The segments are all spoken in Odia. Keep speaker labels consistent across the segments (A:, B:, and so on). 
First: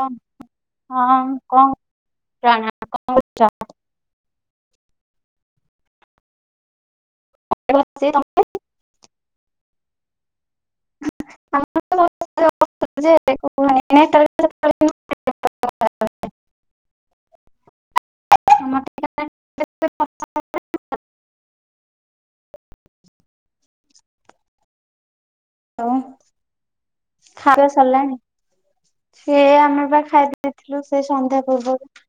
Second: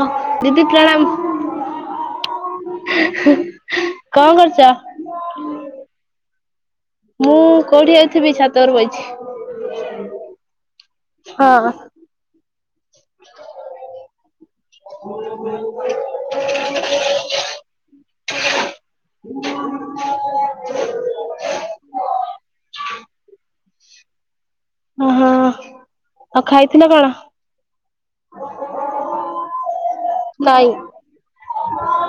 A: ହ ଦିଦି
B: ହଁ
A: ପ୍ରଣାମ
B: କଣ ଖାଇବା
A: କଣ କରୁଛ? ମୁଁ କୋଉଠି ଯଉଥିବି ଛାତର ବଇଛି ହଁ। [inaudible] [inaudible] [inaudible] [inaudible] [unintelligible]
B: ଆଉ
A: ଆଉ ଖାଇଥିଲ କଣ?
B: ଖାଇବା ସରିଲାଣି ସେ ଆମେ ବା ଖାଇ
A: ନାଇଁ।
B: ଦେଇେଇଥିଲୁ ସେ ସନ୍ଧ୍ୟା ପୂର୍ବରୁ।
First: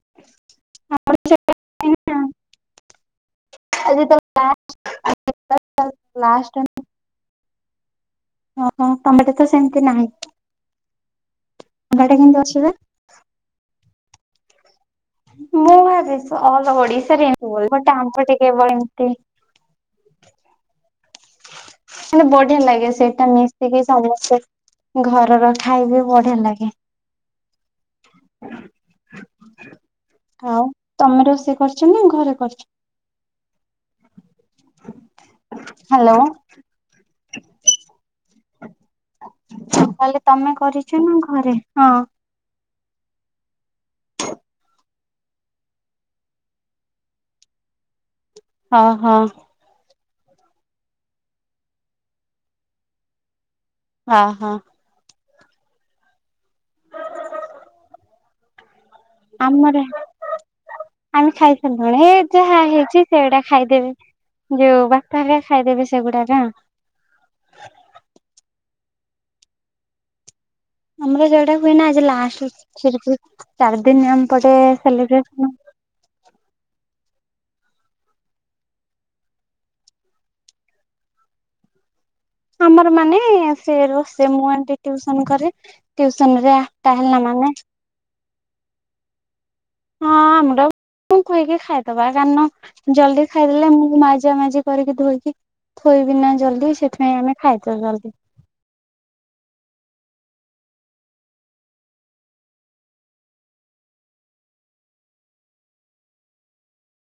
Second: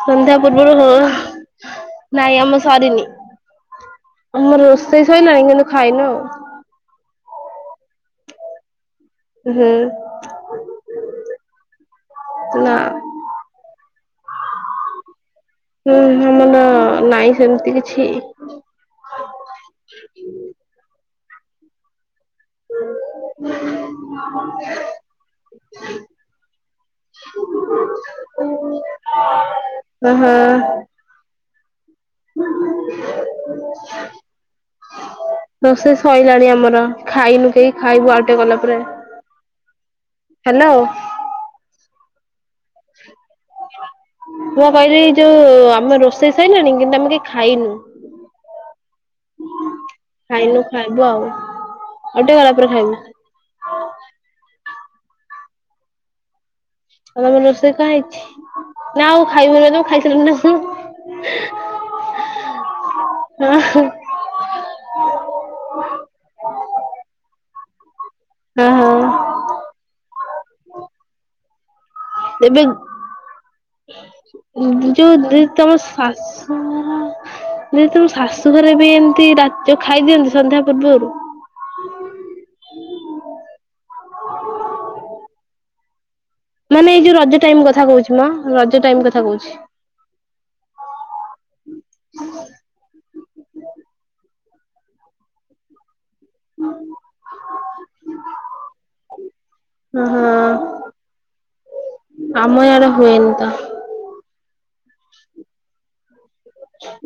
A: ସନ୍ଧ୍ୟା ପୂର୍ବରୁ ନାଇଁ ଆମର ସରିନି।
B: ଆଜି ତ
A: ଆମର ରୋଷେଇ ସରିଲାଣି କିନ୍ତୁ ଖାଇନୁ ଆଉ।
B: ହଁ। ହଁ [unintelligible] ତ
A: ହୁଁ।
B: ସେମିତି ନାହିଁ। ଇଆଡେ କିନ୍ତୁ ଅଛି ପା।
A: ନା
B: ମୁଁ
A: ହୁଁ
B: ଭାବେ
A: ଆମର
B: ଅଲ ଓଡିଶାରେ
A: ନାଇଁ
B: ଏମିତି ହୁଏ।
A: ସେମିତି
B: ବଟ
A: କିଛି।
B: ଆମଠି କେବଳ ଏମତି ମାନେ ବଢିଆ ଲାଗେ ସେଇଟା ମିଶିକି ସମସ୍ତେ ଘରର ଖାଇବେ ବଢିଆ ଲାଗେ।
A: ଓହୋ।
B: ଆଉ ତମର। [unintelligible] [unintelligible] ଘରେ କରିଛ।
A: [inaudible] ରୋଷେଇ
B: ହ୍ୟାଲୋ।
A: ସଇଲାଣି ଆମର। ଖାଇନୁ କେହି ଖାଇବୁ ଆଉ ଟିକେ ଗଲା ପରେ।
B: ତାହେଲେ ତମେ
A: ହ୍ୟାଲୋ।
B: କରିଛ ନା ଘରେ? ହଁ
A: ମୁଁ କହିଲି ଯୋଉ ଆମ ରୋଷେଇ ସାଇଲାଣି କିନ୍ତୁ ଆମେ କେହି ଖାଇନୁ।
B: ହଁ
A: ଖାଇନୁ ଖାଇବୁ ଆଉ। ଆଉ ଟିକେ ଗଲା ପରେ ଖାଇବୁ।
B: ହଁ ହଁ।
A: ତମର ରୋଷେଇ କଣ ହେଇଛି? ନା ଆଉ ଖାଇବୁନି
B: ଆମର
A: ତମେ ଖାଇସାରିଲଣି ନା କଣ?
B: ଆମେ ଖାଇସାରିଲୁଣି ଏ ଯାହା ହେଇଛି ସେଗୁଡା
A: ହଁ
B: ଖାଇଦେବେ ଯୋଉ ବାପା ହେରିକା ଖାଇଦେବେ ସେଗୁଡା ନା
A: [inaudible]
B: ଆମର ଯୋଉଟା ହୁଏ ନା ଆ
A: ଏବେ
B: ଦିନ ଆମ ପଟେ
A: ଯୋଉ ଦିଦି
B: ସେଲିବ୍ରେସନ
A: ତମ ଶାଶୁ ଯେ ତମ ଶାଶୁ ଘରେ ବି ଏମିତି ଖାଇଦିଅନ୍ତି ସନ୍ଧ୍ୟା ପୂର୍ବରୁ।
B: ଆମର ମାନେ ସେ ରୋଷେଇ ମୁଁ ଏମିତି ଟ୍ୟୁସନ୍ କରେ। ଟିଉସନ ରେ ଆଠଟା
A: ମାନେ ଏଇ ଯୋଉ
B: ହେଲା
A: ରଜ
B: ମାନେ
A: ଟାଇମ କଥା କହୁଛି ମ ରଜ ଟାଇମ କଥା କହୁଛି।
B: ହଁ ଆମର [unintelligible] ଖାଇଦବା କାରଣ ଖାଇଦେଲେ ମୁଁ ମାଜା ମାଜି କରିକି ଧୋଇକି ଥୋଇବି ବିନା ଜଲଦି ସେଥିପାଇଁ ଆମେ ଖାଇଦଉ ଜଲଦି।
A: ହଁ ଆମର ଇଆଡେ ହୁଏନି ତ।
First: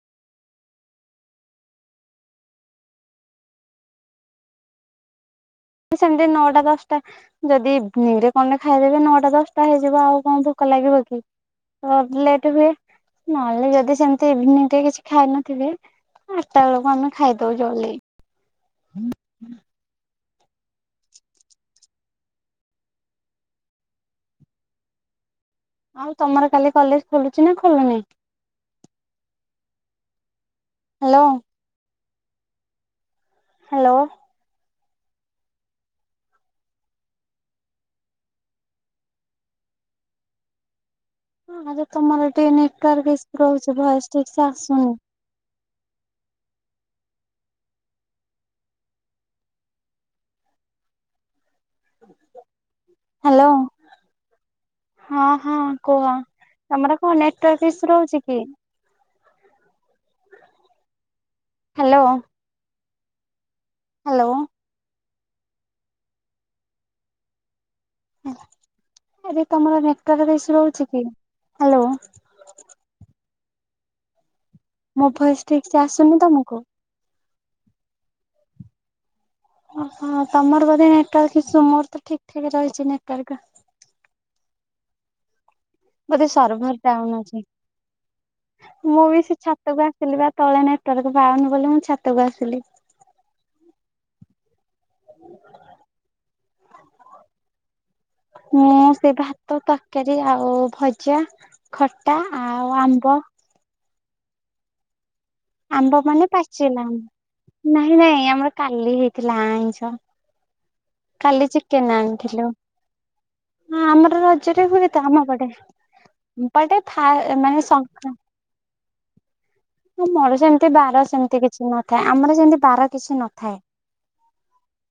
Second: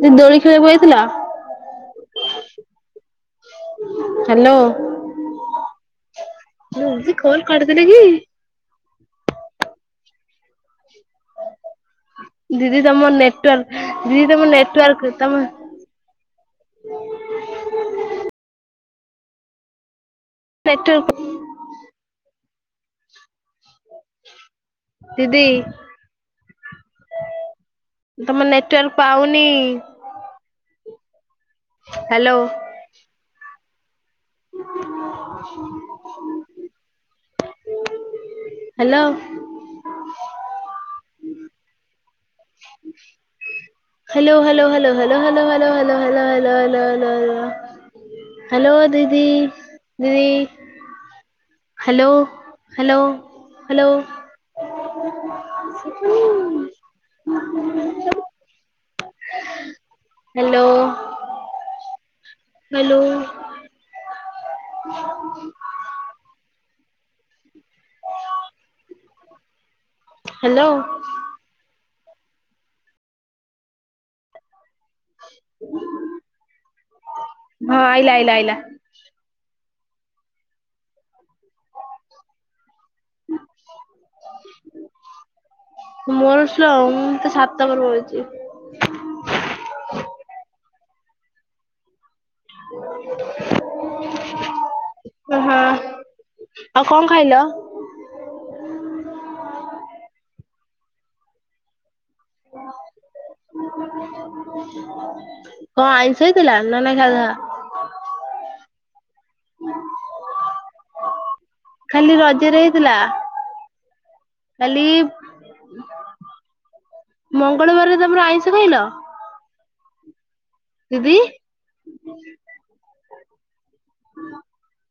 A: ସେ ଦୋଳି ଖେଳିବାକୁ ଯଇଥିଲା [inaudible] ହ୍ୟାଲୋ
B: ସେମିତି ନଅଟା ଦଶଟା
A: ଦିଦି କଲ୍
B: ଯଦି
A: କରିଦେଲେ କି?
B: ନିରେ କଣରେ ଖାଇଦ ଏବେ ନଅଟା ଦଶଟା ହେଇଯିବ ଆଉ କଣ ଭୋକ ଲାଗିବ କି? ଲେଟ ହୁଏ
A: ଦିଦି ତମ ନେଟୱାର୍କ
B: ନହେଲେ ଯଦି
A: ଦିଦି
B: ସେମତି
A: ତମ
B: ଇଭିନିଂ ଟ
A: ନେଟୱାର୍କ
B: କିଛି
A: ତମ
B: ଖାଇନଥିବେ ଆଠଟା ବେଳକୁ ଆମେ ଖାଇଦଉ ଜଲଦି। ହୁଁ ହଁ।
A: ନେଟୱାର୍କ [inaudible] ଦିଦି
B: ଆଉ ତମର କାଲି କଲେଜ ଖୋଲୁଛି ନା ଖୋଲୁନି।
A: ହଁ
B: ହ୍ୟାଲୋ।
A: ହ୍ୟାଲୋ।
B: ହ୍ୟାଲୋ।
A: [unintelligible] ହ୍ୟାଲୋ।
B: ହଁ ତମର ନେଟୱାର୍କ ଈସୁ ରହୁଛି। ଭଏସ
A: ହ୍ୟାଲୋ
B: ଠିକ ସେ
A: ହ୍ୟାଲୋ
B: ଆସୁନି
A: hello hello hello hello. Hello hello hello hello hello hello hello ଦିଦି ଦିଦି। ହ୍ୟାଲୋ
B: ହ୍ୟାଲୋ ହଁ ହଁ କୁହ ତମର କଣ ନେଟୱାର୍କ ଈସୁ ରହୁଛି କି?
A: ହ୍ୟାଲୋ।
B: ହ୍ୟାଲୋ।
A: ହ୍ୟାଲୋ।
B: ହ୍ୟାଲୋ।
A: [unintelligible]
B: ଆରେ ତମର ନେଟୱାର୍କ ଈସୁ
A: ହ୍ୟାଲୋ
B: ରହୁଛି କି ହ୍ୟାଲୋ। ମୋ ଭୟସ ଠିକ ସେ ଆସୁନି ତମକୁ?
A: ହଁ ଆଇଲା ଆଇଲା ଆଇଲା
B: ଓହୋ ତମର ବଧେ ନେଟୱାର୍କ ମୋର ତ ଠିକ ଠିକ ରହିଛି ନେଟୱାର୍କ।
A: [unintelligible]
B: ମତେ
A: ମୋର ସ୍ଲୋ
B: ସରଭର
A: ମୁଁ ତ
B: ଯାଉନଛି
A: ସାତ ନମ୍ବର ପଡୁଛି
B: ମୁଁ ବି ସେ ଛାତକୁ ଆସିଲି ବା ତଳେ ନାଇ ତାକୁ ପାଉନ ବୋଲି ମୁଁ ଛାତ
A: ଓହୋ ଆଉ କଣ ଖାଇଲ?
B: ମୁଁ ସେ ଭାତ ତରକାରୀ ଆଉ ଭଜା ଖ ଖଟା ଆଉ ଆମ୍ବ।
A: [unintelligible]
B: ଆମ୍ବ
A: ଆଇଁଷ
B: ମାନେ
A: ହେଇଥିଲା ନା
B: ପାଚିଲା
A: ନାଇଁ ସାଧା
B: ଆମ୍ବ ନାଇଁ ନାଇଁ ଆମର କାଲି ହେଇଥିଲା ଆଇଁସ। କାଲି ଚିକେନ
A: ଖାଲି
B: ଆଣିଥିଲୁ
A: ରଜରେ ହେଇଥିଲା
B: ଆମର ରଜରେ
A: କାଲି
B: ହୁଏ ତ ଆମପଟେମାନେ
A: ମଙ୍ଗଳବାରରେ
B: ଶଙ୍ଖା
A: ତମର ଆଇଁଷ ଖାଇଲ
B: ମର। ଏତେ ବାର
A: ଦିଦି
B: ସେମିତି କିଛି ନଥାଏ ଆମର ଯେମିତି ବାର କିଛି ନଥାଏ। ଥାଏଁ।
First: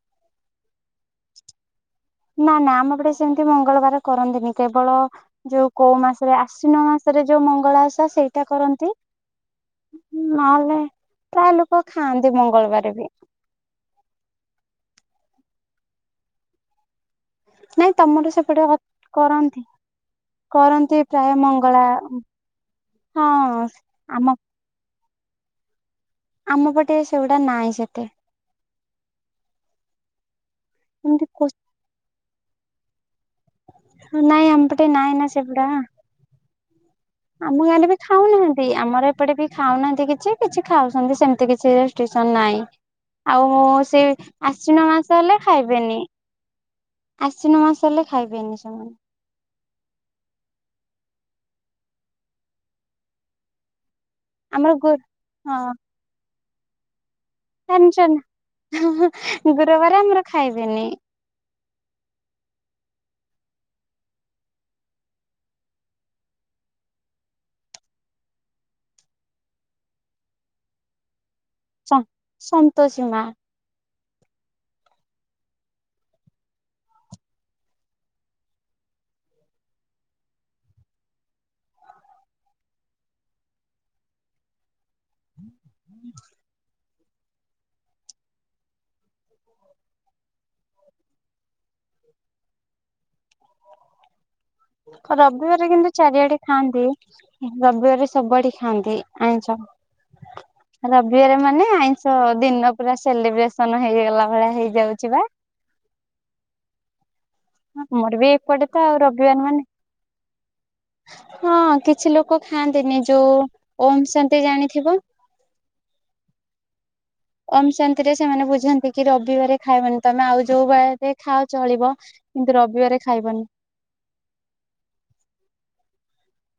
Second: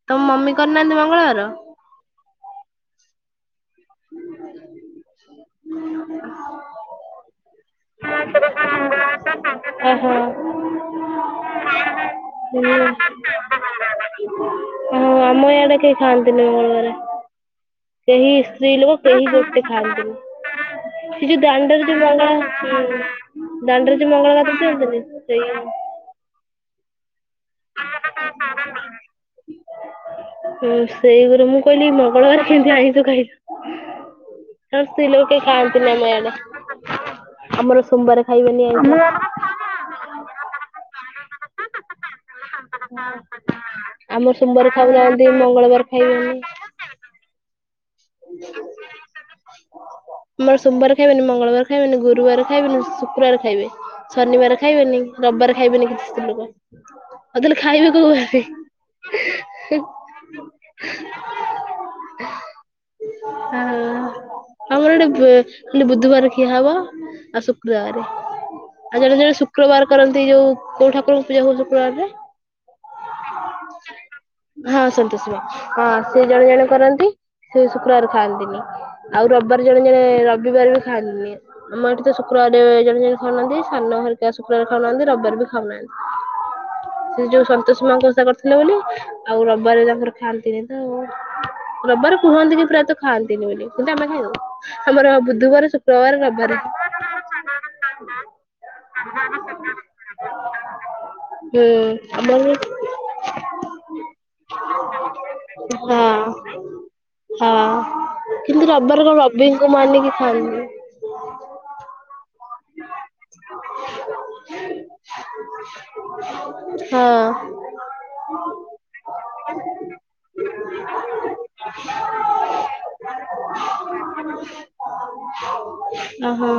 A: ତମ ମମି କରିନାହାନ୍ତି [unintelligible]
B: ନା ନା ଆମପଟେ ସେମିତି ନାଇ ମଙ୍ଗଳବାର କରନ୍ତିନି କେବଳ ଯୋଉ କୋଉ ମାସରେ ଆଶ୍ଵିନ ମାସରେ ଯୋଉ ମଙ୍ଗଳ ଓଷା ସେଇଟା କରନ୍ତି
A: ଓହୋ
B: ନହେଲେ ପ୍ରାୟ ଲୋକ ଖାଆନ୍ତି ମଙ୍ଗଳବାର ବି।
A: ଓ ହୋ ଆମ ଇଆଡେ କେହି ଖାଆନ୍ତିନି ମଙ୍ଗଳବାରେ।
B: ନାଇଁ
A: କେହି
B: ତମର ସେପଟେ
A: ସ୍ତ୍ରୀ ଲୋକ କେହି
B: କରନ୍ତି।
A: ଗୋଟେ
B: କରନ୍ତି
A: ଖାଆନ୍ତିନି ସେ
B: ପ୍ରାୟ
A: ଯୋଉ
B: ମଙ୍ଗଳା
A: ଦାଣ୍ଡରେ ଯୋଉ ମଙ୍ଗଳା
B: ହଁ
A: ଦାଣ୍ଡରେ ଯୋଉ
B: ଆମ
A: ମଙ୍ଗଳା କଥା ଶଥିଲେ। ସେଇୟା।
B: ଆମ ପଟେ ସେଗୁଟା ନାହିଁ ସେତେ।
A: ହ
B: ଏମିତି
A: ସେଇଗରୁ ମୁଁ କହିଲି ମ। ବ [inaudible] କେମିତି ଆଇ ତୁ ଖାଇୁ
B: ନାଇଁ ଆମ
A: ଆ
B: ପଟେ
A: ସ୍୍ରୀ
B: ନାଇଁ ନା
A: ଲୋକେ
B: ସେଗୁଡା।
A: ଖାଆନ୍ତିନ ଆମ ଆଡେ
B: ଆମ ଗାଲେ ବି ଖାଉନାହାନ୍ତି ଆମର ଏପଟେ ବି ଖାଉନାହାନ୍ତି କିଛି କିଛି ଖାଉ ସେମିତି କିଛି ନାଇଁ ଆଉ
A: ଆମର ସୋମବାର
B: ସେଆଶ୍ୱିନ ମାସ
A: ଖାଉନାହାନ୍ତି
B: ହେଲେ
A: ମଙ୍ଗଳବାର
B: ଖାଇବେନି ଆଶ୍ୱିନ ମାସ। ଲେ ଖାଇବେନି ସେମାନେ
A: ଆମର ସୋମବାର ଖାଇବେନି ମଙ୍ଗଳବାର ଖାଇବେନି ଗୁରୁବାର ଖାଇବେନି ଶୁକ୍ରବାର ଖାଇବେ। ଶନିବାର
B: ଆମର ଗୁ
A: ଖାଇବେନି ରବିବାର
B: ହଁ
A: ଖାଇବେନି କିଛି ସ୍ତ୍ରୀ ଲୋକ। ହ।
B: ଗୁରୁବାର ଆମର ଖାଇବେନି।
A: [inaudible] ହ ଆମର ଗୋଟେ ଖାଲି ବୁଧବାର ଖିଆ ହବ ଆଉ ଶୁକ୍ରବାର ଆଉ ଜଣେ ଜଣେ ଶୁକ୍ରବାର କରନ୍ତି ଯୋଉ କୋଉ ଠାକୁର
B: ସନ୍ତୋଷୀମା।
A: ହଁ ସନ୍ତୋଷୀ ମା ହଁ ସେିଏ ଜଣେ ଜଣେ କରନ୍ତି। ସେ ଶୁକ୍ରବାର ଖାଆନ୍ତିନି ଆଉ ରବିବାର ଜଣେ ଜଣେ ରବିବାର ବି ଖାଆନ୍ତିନି ଆମ ଏଠି ତ ଶୁକ୍ରବାର ଜଣେ ଜଣେ ଖାଉନାହାନ୍ତି ସାନ ହରିକା ଶୁକ୍ରବାର ଖାଉନାହାନ୍ତି ରବାର ବି ଖାଉନାହାନ୍ତି। ସେ ଯୋଉ ସନ୍ତୋଷ ମା ଓଷା କରିଥିଲେ ବୋଲି। ଆଉ ରବାର ତାଙ୍କର ଖାଆନ୍ତିନି ତ ରବାର ଆମର ବୁଧବାର
B: ରବିବାର କିନ୍ତୁ
A: ଶୁକ୍ରବାର
B: ଚାରିଆଡେ
A: ରବିବାରେ
B: ଖାଆନ୍ତି ରବିବାର ସବୁଆଡେ ଖାଆନ୍ତି ଆଇଁଷ ରବିବାର
A: ହୁଁ
B: ମାନେ ଆଇଁଷ
A: ଆମର
B: ଦିନ ପୁରା ସେଲିବ୍ରେସନ ହେଇଗଲା। ଭଳିଆ ହେଇଯାଉଛି
A: ହଁ। ହଁ
B: ମୋର ବି
A: କିନ୍ତୁ
B: ଏପଟେ ତ ଆଉ
A: କଣ
B: ରବିବାର ମାନେ
A: ରବିଙ୍କୁ ମାନିକି ଖାଆନ୍ତି।
B: ହଁ କିଛି ଲୋକ ଖାଆନ୍ତିନି ଯୋଉ ଓଁ ଶାନ୍ତି ଜାଣିଥିବ।
A: ହଁ
B: ଓମଶାନ୍ତିରେ, ସେମାନେ ବୁଝନ୍ତି କି ରବିଵାରେ ଖାଇବନି। ତମେ ଆଉ ଯୋଉ ଵାରରେ ଖାଉଛ ଚଳିବ, କିନ୍ତୁ ରବିବାରେ ଖାଇବନି।
A: ଓ ହୋ,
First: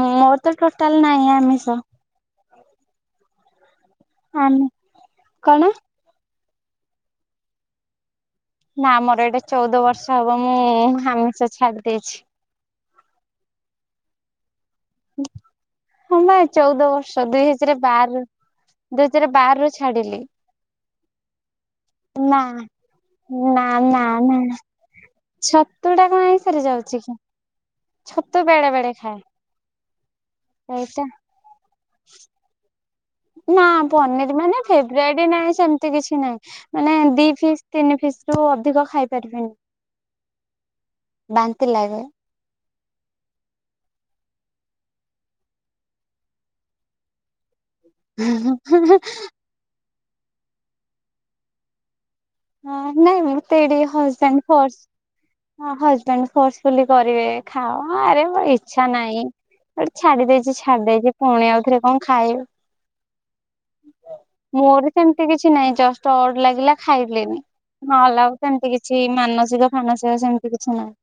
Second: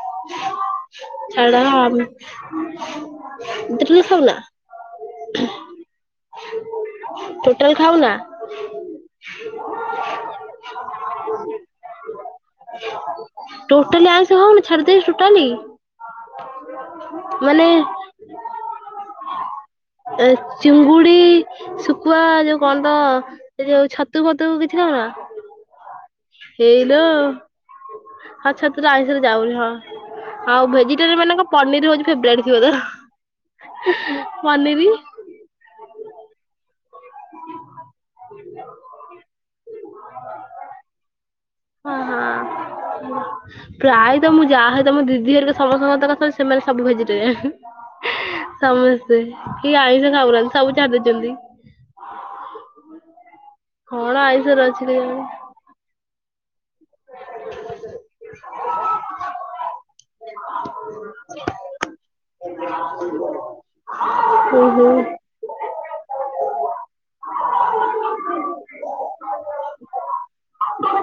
B: ମୋର ତ ଟୋଟାଲ ନାହିଁ ଆମିଷ।
A: ହଁ ଟୋଟାଲ ଖାଉନା?
B: ଆମେ କଣ
A: ଟୋଟାଲ ଖାଉନା?
B: ନା, ଆମର ଏଇଟା ଚଉଦ ବର୍ଷ ହବ ମୁଁ ଆମିଷ ଛାଡି ଦେଇଛି।
A: ହହୁନ ଛାଡି ଦେଇଛୁ ଟୋଟାଲି
B: ହଁ ବା ଚଉଦ ବର୍ଷ ଦୁଇ
A: ମାନେ
B: ହଜାର ବାର ଦୁଇ ହଜାର ବାର ରୁ ଛାଡିଲି
A: ଏ ଚିଙ୍ଗୁଡି, ସୁ ହବା
B: ନା
A: ଯୋଉ କଣ ତ ଯୋଉ ଛତୁ ଫତୁ କିଛି ଖାଅନା?
B: ଛ ଛତୁ ଟା କଣ ଆମିଷ ରେ ଯାଉଛି କି? ଛତୁ
A: ହଁ
B: ବେଳେ
A: ଛତୁଟା
B: ବେଳେ
A: ଆଁଇଷରେ
B: ଖାଏ
A: ଯାଉନି ହଁ, ଆଉ
B: ଏଇଟା
A: ଭେଜିଟେରିଏନ ମାନଙ୍କ ପନିର ପନିର [unintelligible]
B: ନା, ପନିର ମାନେ ଫେବ୍ରେଟ ନାହିଁ, ସେମିତି କିଛି ନାହିଁ। ମାନେ ଦି ଫିସ୍ ତିନି ଫିସ ରୁ ଅଧିକ ଖାଇ ପାରିବିନି। ବାନ୍ତି
A: ହଁ
B: ଲାଗେ।
A: ହଁ ପ୍ରାୟତଃ, ମୁଁ ଯାହା ହୁଏତ ମୋ ଦିଦି ହେରିକା ସମସ୍ତଙ୍କ କ ସେମାନେ ସବୁ ଭେଜିଟେରିଆନ। ସମସ୍ତେ, କି ଆଇଁ ସବୁଗୁଡ଼ା ସବୁ ଛାଡି ଦେଇଛନ୍ତି
B: ହଁ ନାଇଁ ଏମିତି ଟିକେ
A: କଣ
B: ହଜବଣ୍ଡ
A: ଆଇଁଷରେ
B: ଫୋର୍ସ
A: ଅଛି କେଜାଣି
B: ହଁ ହଜବଣ୍ଡ ଫୋର୍ସ କୁଲି କରିବେ ଖାଅ ଆରେ ମ ଇଚ୍ଛା ନାହିଁ ଛାଡି ଦେଇଛି ଛାଡି ଦେଇଛି ପୁଣି ଆଉଥରେ କଣ ଖାଇବ
A: ଓହୋ।
B: ମୋର ସେମତି କିଛି ନାହିଁ ଜଷ୍ଟ ଅଡ ଲାଗିଲା ଖାଇ [unintelligible] ସେମିତି କିଛି ମାନସିର ଫାନସିର ସେମତି କିଛି ନାହିଁ।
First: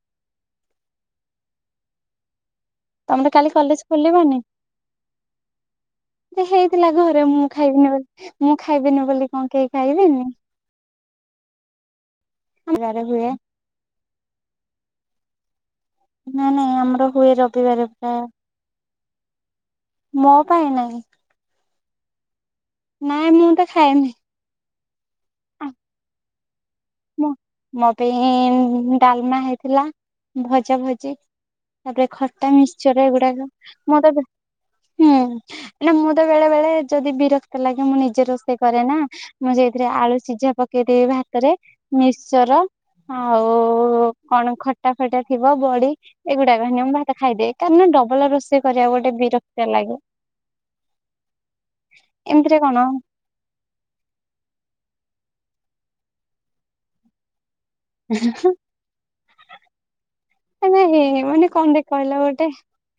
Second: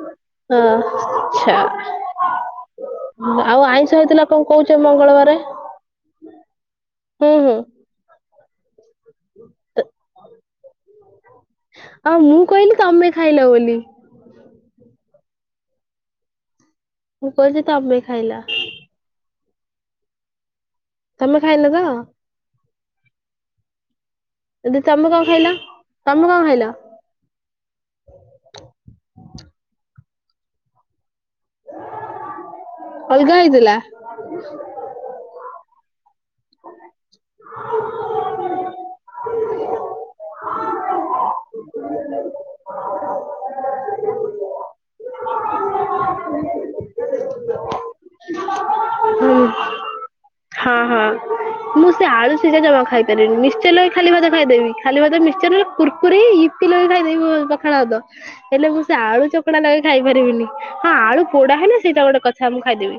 A: ହଁ, ଅଚ୍ଛା।
B: ତମର କାଲି କଲେଜ ଖୋଲିବନି?
A: ମଙ୍ଗଳବାରେ
B: ହେଇଥିଲା ଘରେ
A: ହୁଁ
B: ମୁଁ
A: ହୁଁ।
B: ଖାଇବିନି ବୋଲି ମୁଁ ଖାଇବିନ ବୋଲି କଣ କେହି ଖାଇବେନି।
A: ଆଉ ମୁଁ କହିଲି,
B: ରବିବାରେ
A: ତମେ
B: ହୁଏ
A: ଖାଇଲ ବୋଲି।
B: ନା ନା ଆମର
A: ମୁଁ
B: ହୁଏ
A: କହୁଛି
B: ରବିବାର
A: ତମେ
B: ପ୍ରାଏ।
A: ଖାଇଲ।
B: ହଁ
A: ତମେ ଖାଇନ ତ? ହଁ
B: ନାଇଁ ମୁଁ ତ ଖାଏନି
A: [unintelligible] ତମେ କଣ ଖାଇଲ ତମ କଣ ଖାଇଲ ହେଲୋ
B: ମୁଁ ମୋ ପାଇଁ ଡାଲମା ହେଇଥିଲା ଭଜା ଭଜି ତାପରେ ଖଟା ମିକ୍ସଚର
A: ଅଲଗା
B: ଏଗୁଡାକ
A: ହେଇଥିଲା।
B: ମୁଁ ତ ହୁଁ ହେଲେ ମୁଁ ତ ବେଳେବେଳେ ଯଦି ବିରକ୍ତ ଲାଗେ ମୁଁ ନିଜେ ରୋଷେଇ କରେ ନା ମୁଁ ସେଥିରେ ଆଳୁ ସିଝା ପକେଇଦେବି ଭା - ତରେ ନିଶ୍ଚର ଆଉ କଣ ଖଟା ଫଟା ଥିବ ବଡି ଏଗୁଡାକ ମୁଁ ଭାତ ଖାଇଦେ କାରଣ ଡବଲ ରୋଷେଇ କରିବାକୁ ଗୋଟେ
A: ହୁଁ
B: ବିରକ୍ତିଆ ଲାଗେ।
A: ହଁ ହଁ ମୁଁ ସେ ଆଳୁ
B: ଏମିତିରେ
A: ସିଝା
B: କଣ
A: ଜମା ଖାଇପାରିନି ମିଶ୍ଚଚ ଲଗେଇ ଖାଲି ଭାତ ଖାଇଦେବି। ଖାଲି ଭାତ ମଶ୍ଚର ନହେଲେ କୁରକୁରି ଇପି ଲଗେଇ ଖାଇଦେବୁ [unintelligible] ଖାଳ ଭାତ ହେଲେ ମୁଁ ସେ ଆଳୁ ଚକଡ଼ା ଲଗେଇ ଖାଇ ପାରିବିନି। ହଁ ଆଳୁ
B: ନାଇଁ ମାନେ
A: ପୋଡା ହେଲେ
B: କଣଦେ
A: ସେଇଟା
B: କହିଲ
A: କଥା
B: ଗୋଟେ
A: ମୁଁ ଖାଇଦେବି।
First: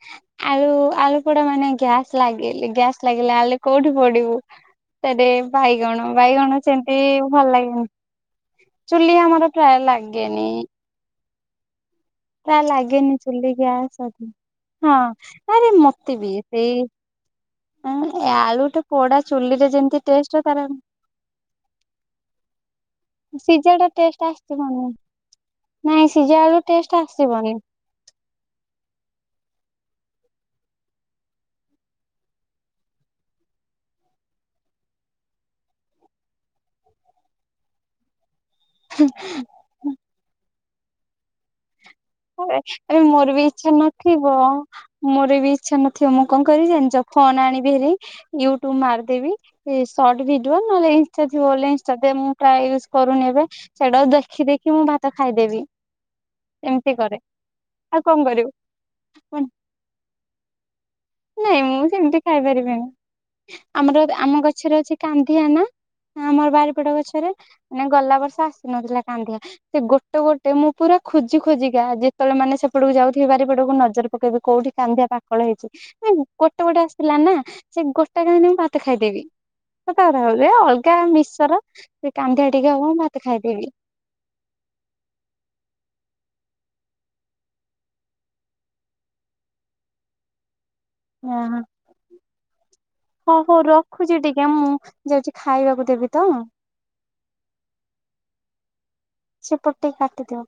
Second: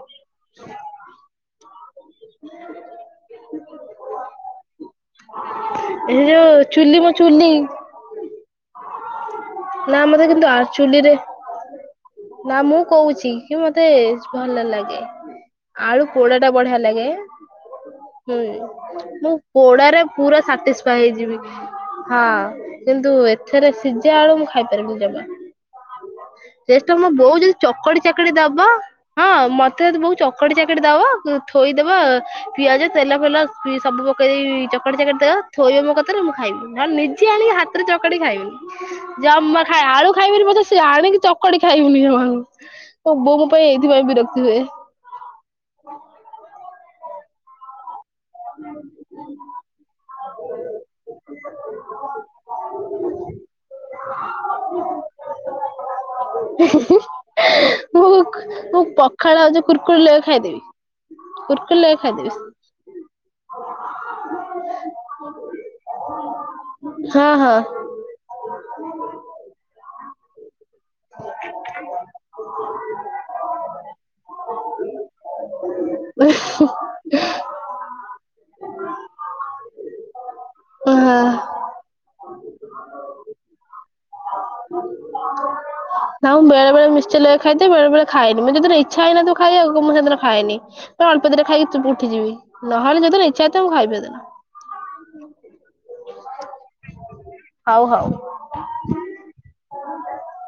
B: ଆଳୁ ଆଳୁ ପୋଡା ମାନେ ଗ୍ୟାସ୍ ଲାଗେ ଗ୍ୟାସ୍ ଲାଗିଲି ଆଲୁ କୋଉଠି ପଡିବୁ ସେଠି ବାଇଗଣ
A: ଏ ଯୋଉ
B: ବାଇଗଣ ସେମିତି
A: ଚୁଲି ମୋ
B: ଭଲ
A: ଚୁଲି
B: ଲାଗେନି। ଚୁଲି ଆମର ପ୍ରାୟ
A: ନା ମତେ କିନ୍ତୁ
B: ଲାଗେନି।
A: ଆ [unintelligible] ନା
B: ପ୍ରାୟ
A: ମୁଁ
B: ଲାଗେନି
A: କହୁଛି
B: ଚୁଲି
A: କି ମତେ
B: ଗ୍ୟାସ୍ ଅଧିକ
A: ଭଲ
B: ହଁ
A: ଲାଗେ
B: ଆରେ
A: ଆଳୁ
B: ମତେ ବି
A: ପୋଡା ଟା ବଢିଆ
B: ସେଇ
A: ଲାଗେ
B: ଉଁ
A: ହୁଁ
B: ଆଳୁ ଟା ପୋଡା
A: ମୁଁ
B: ଚୁଲିରେ ଯେମିତି
A: ପୋଡାରେ ପୁରା
B: ଟେଷ୍ଟ ତାର
A: ସାଟିସ ଫାଏ ହେଇଯିବି ହଁ କିନ୍ତୁ ଏଥିରେ ସିଝା ଆଳୁ ମୁଁ ଖାଇପାରିବିନି
B: [unintelligible] ନାଇଁ
A: ଜମା।
B: ସିଝା ଆଳୁ
A: ଟେଷ୍ଟ
B: ଟେଷ୍ଟେ
A: ବୋଉ ଜଦି ଚକଡି ଚକଡି ଦବା ହଁ ମତ ଏତ ବୋ ଚକଟି ଚାକଟି ଦବ ଥୋଇଦବ ପିଆଜ ତେଲ ଫେଲ ସବୁ ପକେଇ ଦେଇ ଚକଟି ଚାକେଟି ଦେବ ଥୋଇବ ମୋ କତିରେ ମୁଁ ଖାଇବି ନହେଲେ ନିଜେ ଆଣିକି ହାତରେ ଚକଟି ଖାଇବିନି। ଜମା ଖାଇ ଆଳୁ ଖାଇବି ପଛେ ସେ ଆଣିକି ଚକୁଳି ଖାଇ-
B: ଏ ମୋର ବି ଇଚ୍ଛା
A: ଏଇଥିପାଇଁ
B: ନଥିବ
A: ବିରକ୍ତି ହୁଏ।
B: ମୋର ବି ଇଚ୍ଛା ନଥିବ ମୁଁ କଣ କରିବି ଜାଣିି- ଫୋନ ଆଣିବି ହେରି ୟୁଟ୍ୟୁବ ମାରିଦେବି ସର୍ଟ ଭିଡିଓ ନହେଲେ ଇ- [unintelligible] ମୁଁ ଟା ୟୁଜ କରୁନି ଏବେ ସେଇଟା ଦେଖି ଦେଖି ମୁଁ ଭାତ ଖାଇଦେବି
A: ହ
B: ଏମିତି
A: [unintelligible]
B: କରେ ଆଉ
A: ମୁଁ
B: କଣ କରିବୁ
A: ମୁଁ ପଖାଳ ଆଉ ଯୋଉ କୁର କୁରି ଲଗେଇ ଖାଇଦେବି
B: ନାଇଁ
A: କୁୁରକୁରି
B: ମୁଁ
A: ଲେଗେଇ
B: ସେମିତି
A: ଖାଇଦେବି।
B: ଖାଇପାରିବିନି। ଆମର ଏକା। ଆମ ଗଛରେ ଅଛି କାନ୍ନ୍ଦିଆ ନା ଆମର ବାରିପଟ ଗଛରେ
A: ହଁ ହଁ।
B: ମାନେ ଗଲା ବର୍ଷ ଆସିନଥିଲା କାନ୍ନ୍ଦିଆ। ସେ ଗୋଟେ ଗୋଟେ ମୁଁ ପୁରା ଖୋଜି ଖୋଜି। ଯାହା ଯେତଳେ ମାନେ ସେପଟୁକୁ ଯାଉଥିବ ବାରିପଟକୁ ନଜର ପକେଇବି କୋଉଠି କାନ୍ଧିଆ ପାଖଳ ହେଇଚି। ଏଁ ଗୋଟେ ଗୋଟେ ଆସିଲା ନାଁ ସେ ଗୋ ଟେ କୁ ନଗେଇ ମୁଁ ଭାତ ଖାଇଦେବି ସତ କଥା କଇଲି ଏ ଆଉ। କା
A: ହଁ।
B: ମିଶ୍ଚର ସେ କାନ୍ଧିଆ ଟିକେ ହବ ମୁଁ ଭାତ ଖାଇଦେବି।
A: ନାଁ ମୁଁ ବେଳେ ବେଳେ ମିଶ୍ଚର ଲଗେଇ ଖାଇଦିଏ ବେଳେ ବେଳେ ଖାଏନି। ମୁଁ ଯୋଉ ଦିନ ଇଚ୍ଛା ହେଇନଥିବ ଖାଇଆକୁ ମୁଁ ସେଦିନ ଖାଏନି। କୁ ଅଳ୍ପ ଦିଟା
B: ଓହୋ
A: ଖାଇକି ଚୁପ ଉଠିଯିବି ନହେଲେ ଯୋଉଦିନ
B: ହଉ
A: ଇଚ୍ଛା
B: ହଉ
A: ହେଇଥିବ ମୁଁ ଖାଇବି
B: ରଖୁଛି
A: ହେଦିନ।
B: ଟିକେ ମୁଁ ଯାଉଛି ଖାଇବାକୁ ଦେବି ତ
A: ହଉ ହଉ।
B: ସେପଟୁ ଟିକେ କାଟିଦିଅ।